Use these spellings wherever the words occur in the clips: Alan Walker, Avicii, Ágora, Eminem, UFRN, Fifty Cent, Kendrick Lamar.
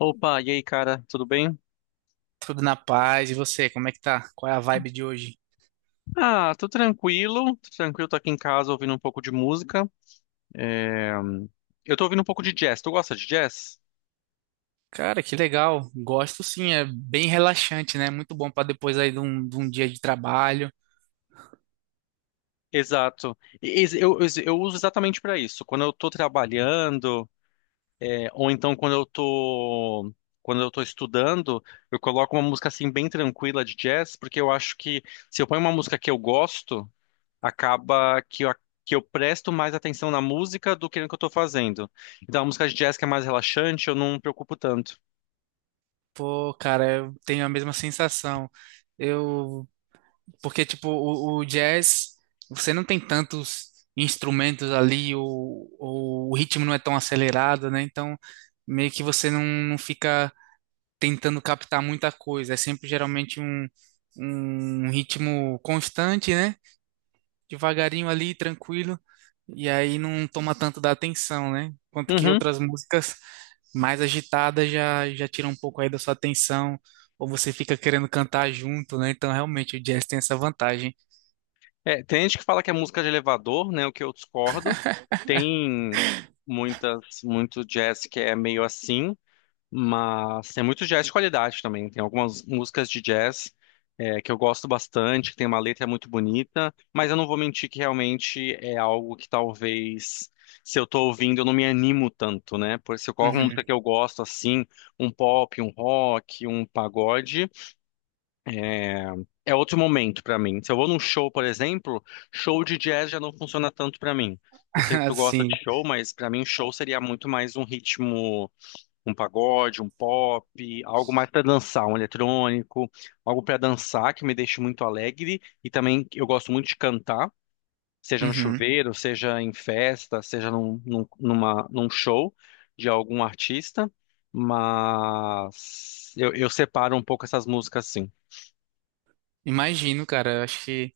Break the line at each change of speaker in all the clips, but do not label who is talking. Opa, e aí, cara, tudo bem?
Tudo na paz. E você, como é que tá? Qual é a vibe de hoje?
Tô tranquilo, tô tranquilo, tô aqui em casa ouvindo um pouco de música. É, Eu tô ouvindo um pouco de jazz, tu gosta de jazz?
Cara, que legal. Gosto sim, é bem relaxante, né? Muito bom pra depois aí de um dia de trabalho.
Exato. Eu uso exatamente pra isso. Quando eu tô trabalhando, ou então quando eu tô estudando, eu coloco uma música assim bem tranquila de jazz, porque eu acho que se eu ponho uma música que eu gosto, acaba que eu, que eu presto mais atenção na música do que no que eu tô fazendo. Então, a música de jazz que é mais relaxante, eu não me preocupo tanto.
Pô, cara, eu tenho a mesma sensação. Eu, porque tipo, o jazz, você não tem tantos instrumentos ali, ou o ritmo não é tão acelerado, né? Então, meio que você não fica tentando captar muita coisa. É sempre geralmente um, um ritmo constante, né? Devagarinho ali, tranquilo, e aí não toma tanto da atenção, né? Quanto que
Uhum.
outras músicas mais agitadas já tiram um pouco aí da sua atenção, ou você fica querendo cantar junto, né? Então, realmente, o jazz tem essa vantagem.
É, tem gente que fala que é música de elevador, né? O que eu discordo. Tem muitas, muito jazz que é meio assim. Mas tem muito jazz de qualidade também. Tem algumas músicas de jazz que eu gosto bastante, que tem uma letra muito bonita, mas eu não vou mentir que realmente é algo que talvez, se eu tô ouvindo, eu não me animo tanto, né? Por isso, qual
Uhum.
música que eu gosto, assim, um pop, um rock, um pagode, é, é outro momento pra mim. Se eu vou num show, por exemplo, show de jazz já não funciona tanto pra mim. Não sei se tu gosta de
Assim.
show, mas pra mim show seria muito mais um ritmo, um pagode, um pop, algo mais para dançar, um eletrônico, algo para dançar que me deixe muito alegre e também eu gosto muito de cantar, seja no
Uhum.
chuveiro, seja em festa, seja num, num, numa- num show de algum artista, mas eu separo um pouco essas músicas assim.
Imagino, cara. Eu acho que,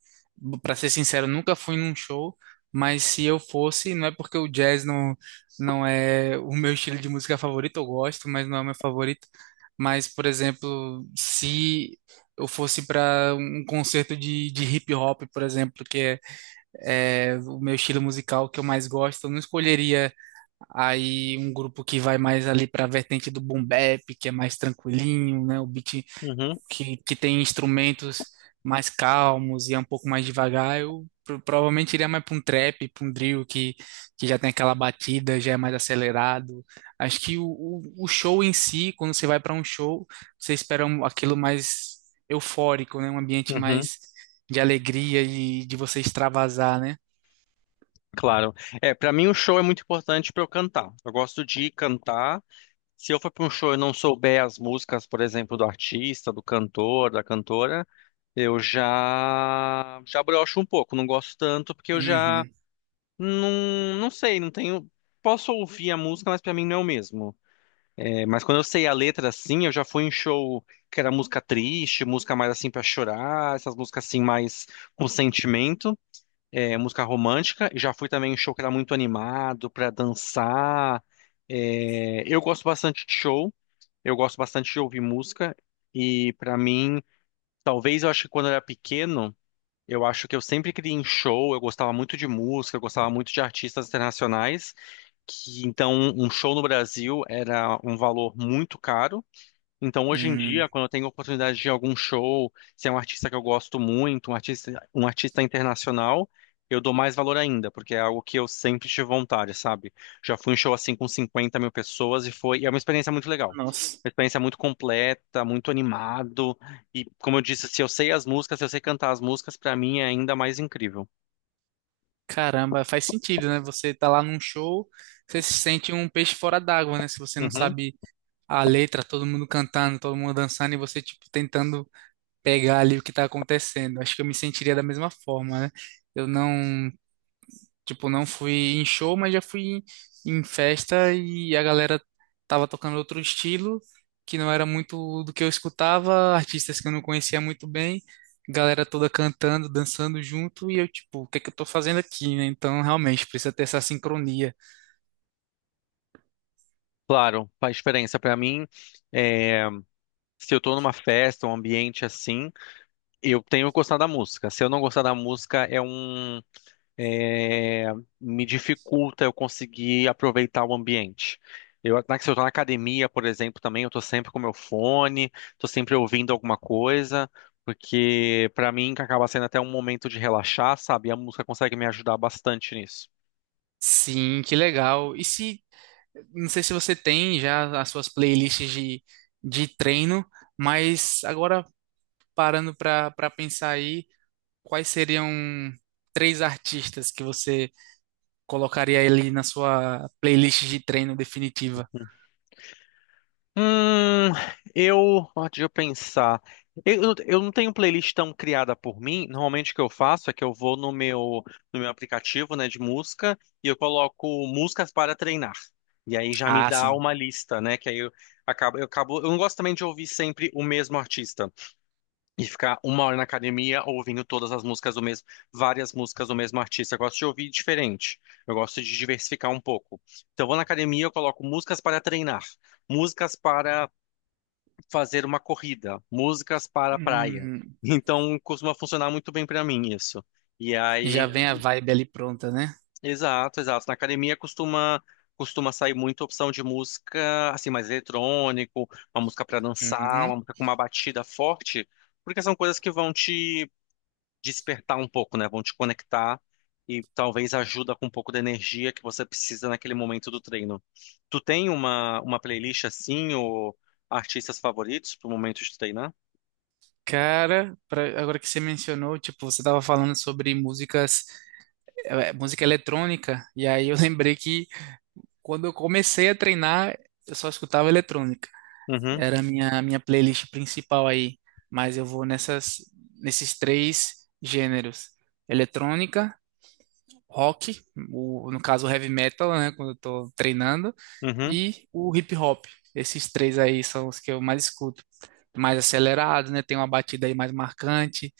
pra ser sincero, nunca fui num show, mas se eu fosse, não é porque o jazz não, não é o meu estilo de música favorito, eu gosto, mas não é o meu favorito. Mas, por exemplo, se eu fosse para um concerto de hip hop, por exemplo, que é o meu estilo musical que eu mais gosto, eu não escolheria aí um grupo que vai mais ali para a vertente do boom bap, que é mais tranquilinho, né? O beat
Uhum,
que tem instrumentos mais calmos e é um pouco mais devagar, eu provavelmente iria mais para um trap, para um que já tem aquela batida, já é mais acelerado. Acho que o show em si, quando você vai para um show, você aquilo mais eufórico, né? Um ambiente
uhum,
mais de alegria e de você extravasar, né?
claro. É, para mim o show é muito importante para eu cantar. Eu gosto de cantar. Se eu for para um show e não souber as músicas, por exemplo, do artista, do cantor, da cantora, eu já já broxo um pouco, não gosto tanto porque eu já
Uhum.
não sei, não tenho, posso ouvir a música, mas para mim não é o mesmo. É, mas quando eu sei a letra assim, eu já fui em show que era música triste, música mais assim para chorar, essas músicas assim mais com sentimento, música romântica, e já fui também em show que era muito animado para dançar. É, eu gosto bastante de show. Eu gosto bastante de ouvir música e pra mim, talvez eu acho que quando eu era pequeno, eu acho que eu sempre queria ir em show, eu gostava muito de música, eu gostava muito de artistas internacionais, que então um show no Brasil era um valor muito caro. Então, hoje em dia,
Hum.
quando eu tenho oportunidade de ir a algum show, se é um artista que eu gosto muito, um artista internacional, eu dou mais valor ainda, porque é algo que eu sempre tive vontade, sabe? Já fui em show assim com 50 mil pessoas e foi, e é uma experiência muito legal.
Nossa.
Uma experiência muito completa, muito animado. E, como eu disse, se eu sei as músicas, se eu sei cantar as músicas, pra mim é ainda mais incrível.
Caramba, faz sentido, né? Você tá lá num show, você se sente um peixe fora d'água, né? Se você não
Uhum.
sabe a letra, todo mundo cantando, todo mundo dançando e você, tipo, tentando pegar ali o que tá acontecendo. Acho que eu me sentiria da mesma forma, né? Eu não, Tipo, não fui em show, mas já fui em, em festa e a galera tava tocando outro estilo, que não era muito do que eu escutava, artistas que eu não conhecia muito bem, galera toda cantando, dançando junto e eu, tipo, o que é que eu tô fazendo aqui, né? Então, realmente, precisa ter essa sincronia.
Claro, a experiência pra mim, é, se eu tô numa festa, um ambiente assim. Eu tenho gostado da música. Se eu não gostar da música, é, me dificulta eu conseguir aproveitar o ambiente. Se eu tô na academia, por exemplo, também, eu tô sempre com meu fone, tô sempre ouvindo alguma coisa, porque pra mim acaba sendo até um momento de relaxar, sabe? E a música consegue me ajudar bastante nisso.
Sim, que legal. E se não sei se você tem já as suas playlists de treino, mas agora parando para pensar aí, quais seriam três artistas que você colocaria ali na sua playlist de treino definitiva?
Hum, eu, deixa eu pensar. Eu não tenho playlist tão criada por mim. Normalmente o que eu faço é que eu vou no meu aplicativo, né, de música e eu coloco músicas para treinar. E aí já me
Ah,
dá
sim.
uma lista, né, que aí eu acabo, eu não gosto também de ouvir sempre o mesmo artista e ficar uma hora na academia ouvindo todas as músicas do mesmo, várias músicas do mesmo artista. Eu gosto de ouvir diferente. Eu gosto de diversificar um pouco. Então eu vou na academia, eu coloco músicas para treinar, músicas para fazer uma corrida, músicas para a praia.
Hum,
Então costuma funcionar muito bem para mim isso. E
já
aí,
vem a vibe ali pronta, né?
exato, exato. Na academia costuma sair muita opção de música assim mais eletrônico, uma música para dançar,
Uhum.
uma música com uma batida forte, porque são coisas que vão te despertar um pouco, né? Vão te conectar e talvez ajuda com um pouco da energia que você precisa naquele momento do treino. Tu tem uma playlist assim ou artistas favoritos para o momento de treinar?
Cara, agora que você mencionou, tipo, você tava falando sobre músicas, música eletrônica, e aí eu lembrei que quando eu comecei a treinar, eu só escutava eletrônica.
Uhum.
Era a minha playlist principal aí, mas eu vou nesses três gêneros: eletrônica, rock, no caso o heavy metal, né, quando eu tô treinando,
Uhum,
e o hip hop. Esses três aí são os que eu mais escuto. Mais acelerado, né? Tem uma batida aí mais marcante,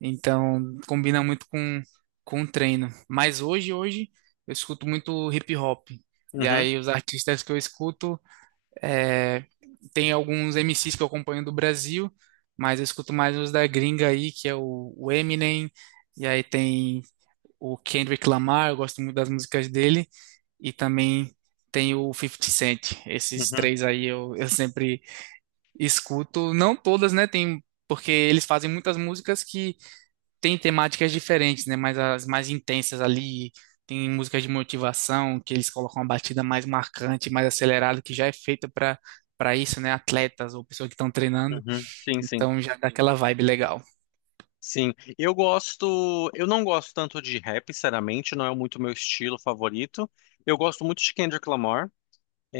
então combina muito com o treino. Mas hoje, eu escuto muito hip hop. E
uhum,
aí os artistas que eu escuto. É, tem alguns MCs que eu acompanho do Brasil, mas eu escuto mais os da gringa aí, que é o Eminem, e aí tem o Kendrick Lamar, eu gosto muito das músicas dele, e também tem o Fifty Cent. Esses
uhum,
três aí eu sempre escuto, não todas, né? Tem, porque eles fazem muitas músicas que tem temáticas diferentes, né? Mas as mais intensas ali, tem músicas de motivação, que eles colocam uma batida mais marcante, mais acelerada, que já é feita para isso, né? Atletas ou pessoas que estão treinando.
uhum. Sim, sim.
Então já dá aquela vibe legal.
Sim, eu gosto, eu não gosto tanto de rap, sinceramente, não é muito meu estilo favorito. Eu gosto muito de Kendrick Lamar.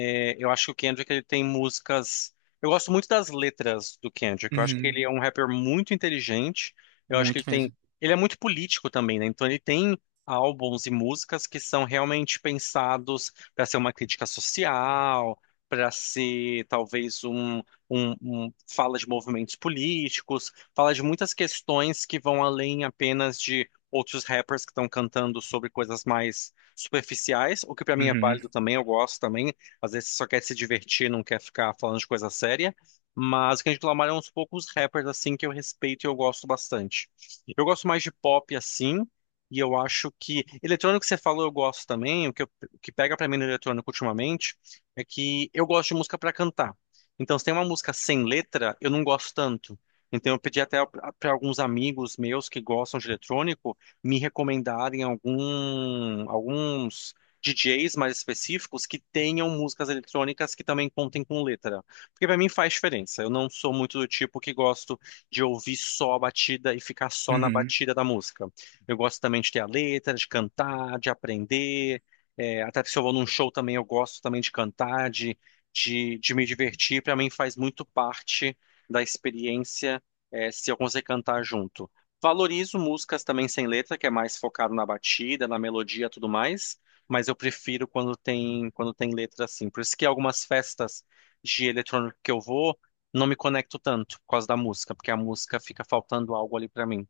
Eu acho que o Kendrick ele tem músicas. Eu gosto muito das letras do Kendrick. Eu acho que
Uhum,
ele é um rapper muito inteligente. Eu acho que
muito
ele tem.
mesmo.
Ele é muito político também, né? Então ele tem álbuns e músicas que são realmente pensados para ser uma crítica social, para ser talvez um fala de movimentos políticos, fala de muitas questões que vão além apenas de outros rappers que estão cantando sobre coisas mais superficiais, o que pra mim é
Uhum,
válido também, eu gosto também. Às vezes você só quer se divertir, não quer ficar falando de coisa séria. Mas o Kendrick Lamar é um dos poucos rappers assim que eu respeito e eu gosto bastante. Eu gosto mais de pop assim, e eu acho que eletrônico que você falou eu gosto também. O que pega pra mim no eletrônico ultimamente é que eu gosto de música pra cantar. Então, se tem uma música sem letra, eu não gosto tanto. Então, eu pedi até para alguns amigos meus que gostam de eletrônico me recomendarem alguns DJs mais específicos que tenham músicas eletrônicas que também contem com letra. Porque pra mim faz diferença. Eu não sou muito do tipo que gosto de ouvir só a batida e ficar só na
uhum.
batida da música. Eu gosto também de ter a letra, de cantar, de aprender. É, até se eu vou num show também, eu gosto também de cantar, de me divertir. Pra mim faz muito parte da experiência, se eu conseguir cantar junto. Valorizo músicas também sem letra, que é mais focado na batida, na melodia e tudo mais, mas eu prefiro quando tem letra assim. Por isso que algumas festas de eletrônico que eu vou, não me conecto tanto por causa da música, porque a música fica faltando algo ali pra mim.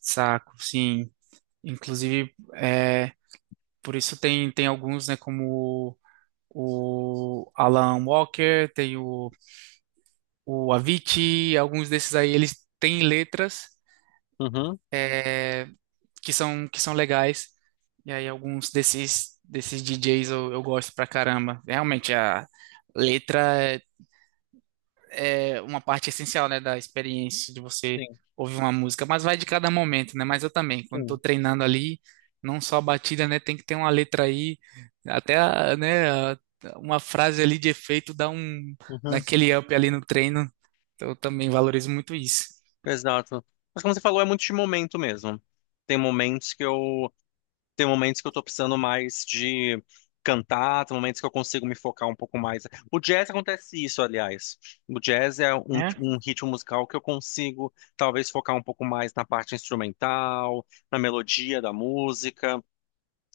Saco, sim. Inclusive, por isso tem alguns, né, como o Alan Walker, tem o Avicii, alguns desses aí, eles têm letras.
Uhum,
É, que que são legais. E aí alguns desses DJs eu gosto pra caramba. Realmente, a letra é, é uma parte essencial, né, da experiência de você
sim,
ouvir uma música, mas vai de cada momento, né? Mas eu também, quando tô
sim.
treinando ali, não só a batida, né, tem que ter uma letra aí, até, a- né, a- uma frase ali de efeito dá um,
Uhum,
naquele up ali no treino. Então eu também valorizo muito isso,
exato. Mas como você falou, é muito de momento mesmo. Tem momentos que eu Tem momentos que eu tô precisando mais de cantar, tem momentos que eu consigo me focar um pouco mais. O jazz acontece isso, aliás. O jazz é
né?
um ritmo musical que eu consigo talvez focar um pouco mais na parte instrumental, na melodia da música,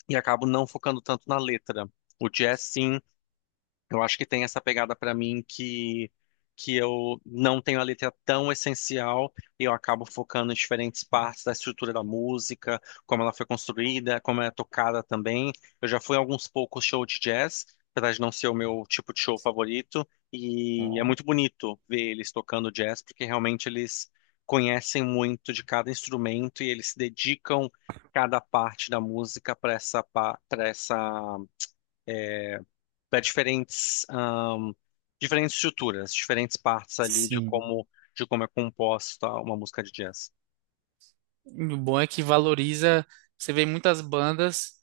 e acabo não focando tanto na letra. O jazz, sim, eu acho que tem essa pegada pra mim que eu não tenho a letra tão essencial e eu acabo focando em diferentes partes da estrutura da música, como ela foi construída, como ela é tocada também. Eu já fui a alguns poucos shows de jazz, apesar de não ser o meu tipo de show favorito, e é
Ó,
muito bonito ver eles tocando jazz, porque realmente eles conhecem muito de cada instrumento e eles se dedicam cada parte da música para essa para diferentes diferentes estruturas, diferentes partes ali de
sim.
como é composta uma música de jazz.
E o bom é que valoriza, você vê em muitas bandas,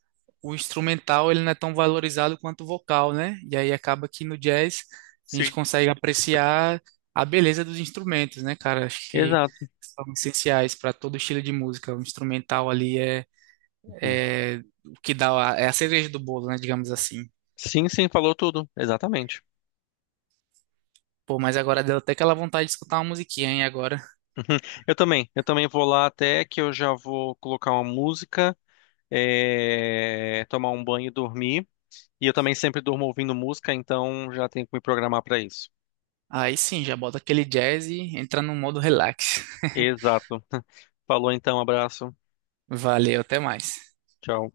o instrumental ele não é tão valorizado quanto o vocal, né? E aí acaba que no jazz a gente
Sim.
consegue apreciar a beleza dos instrumentos, né, cara? Acho que
Exato.
são essenciais para todo estilo de música. O instrumental ali
Uhum.
é o que dá, é a cereja do bolo, né, digamos assim.
Sim, sim, falou tudo, exatamente.
Pô, mas agora deu até aquela vontade de escutar uma musiquinha, hein, agora.
Eu também vou lá até que eu já vou colocar uma música, tomar um banho e dormir. E eu também sempre durmo ouvindo música, então já tenho que me programar para isso.
Aí sim, já bota aquele jazz e entra no modo relax.
Exato. Falou então, abraço.
Valeu, até mais.
Tchau.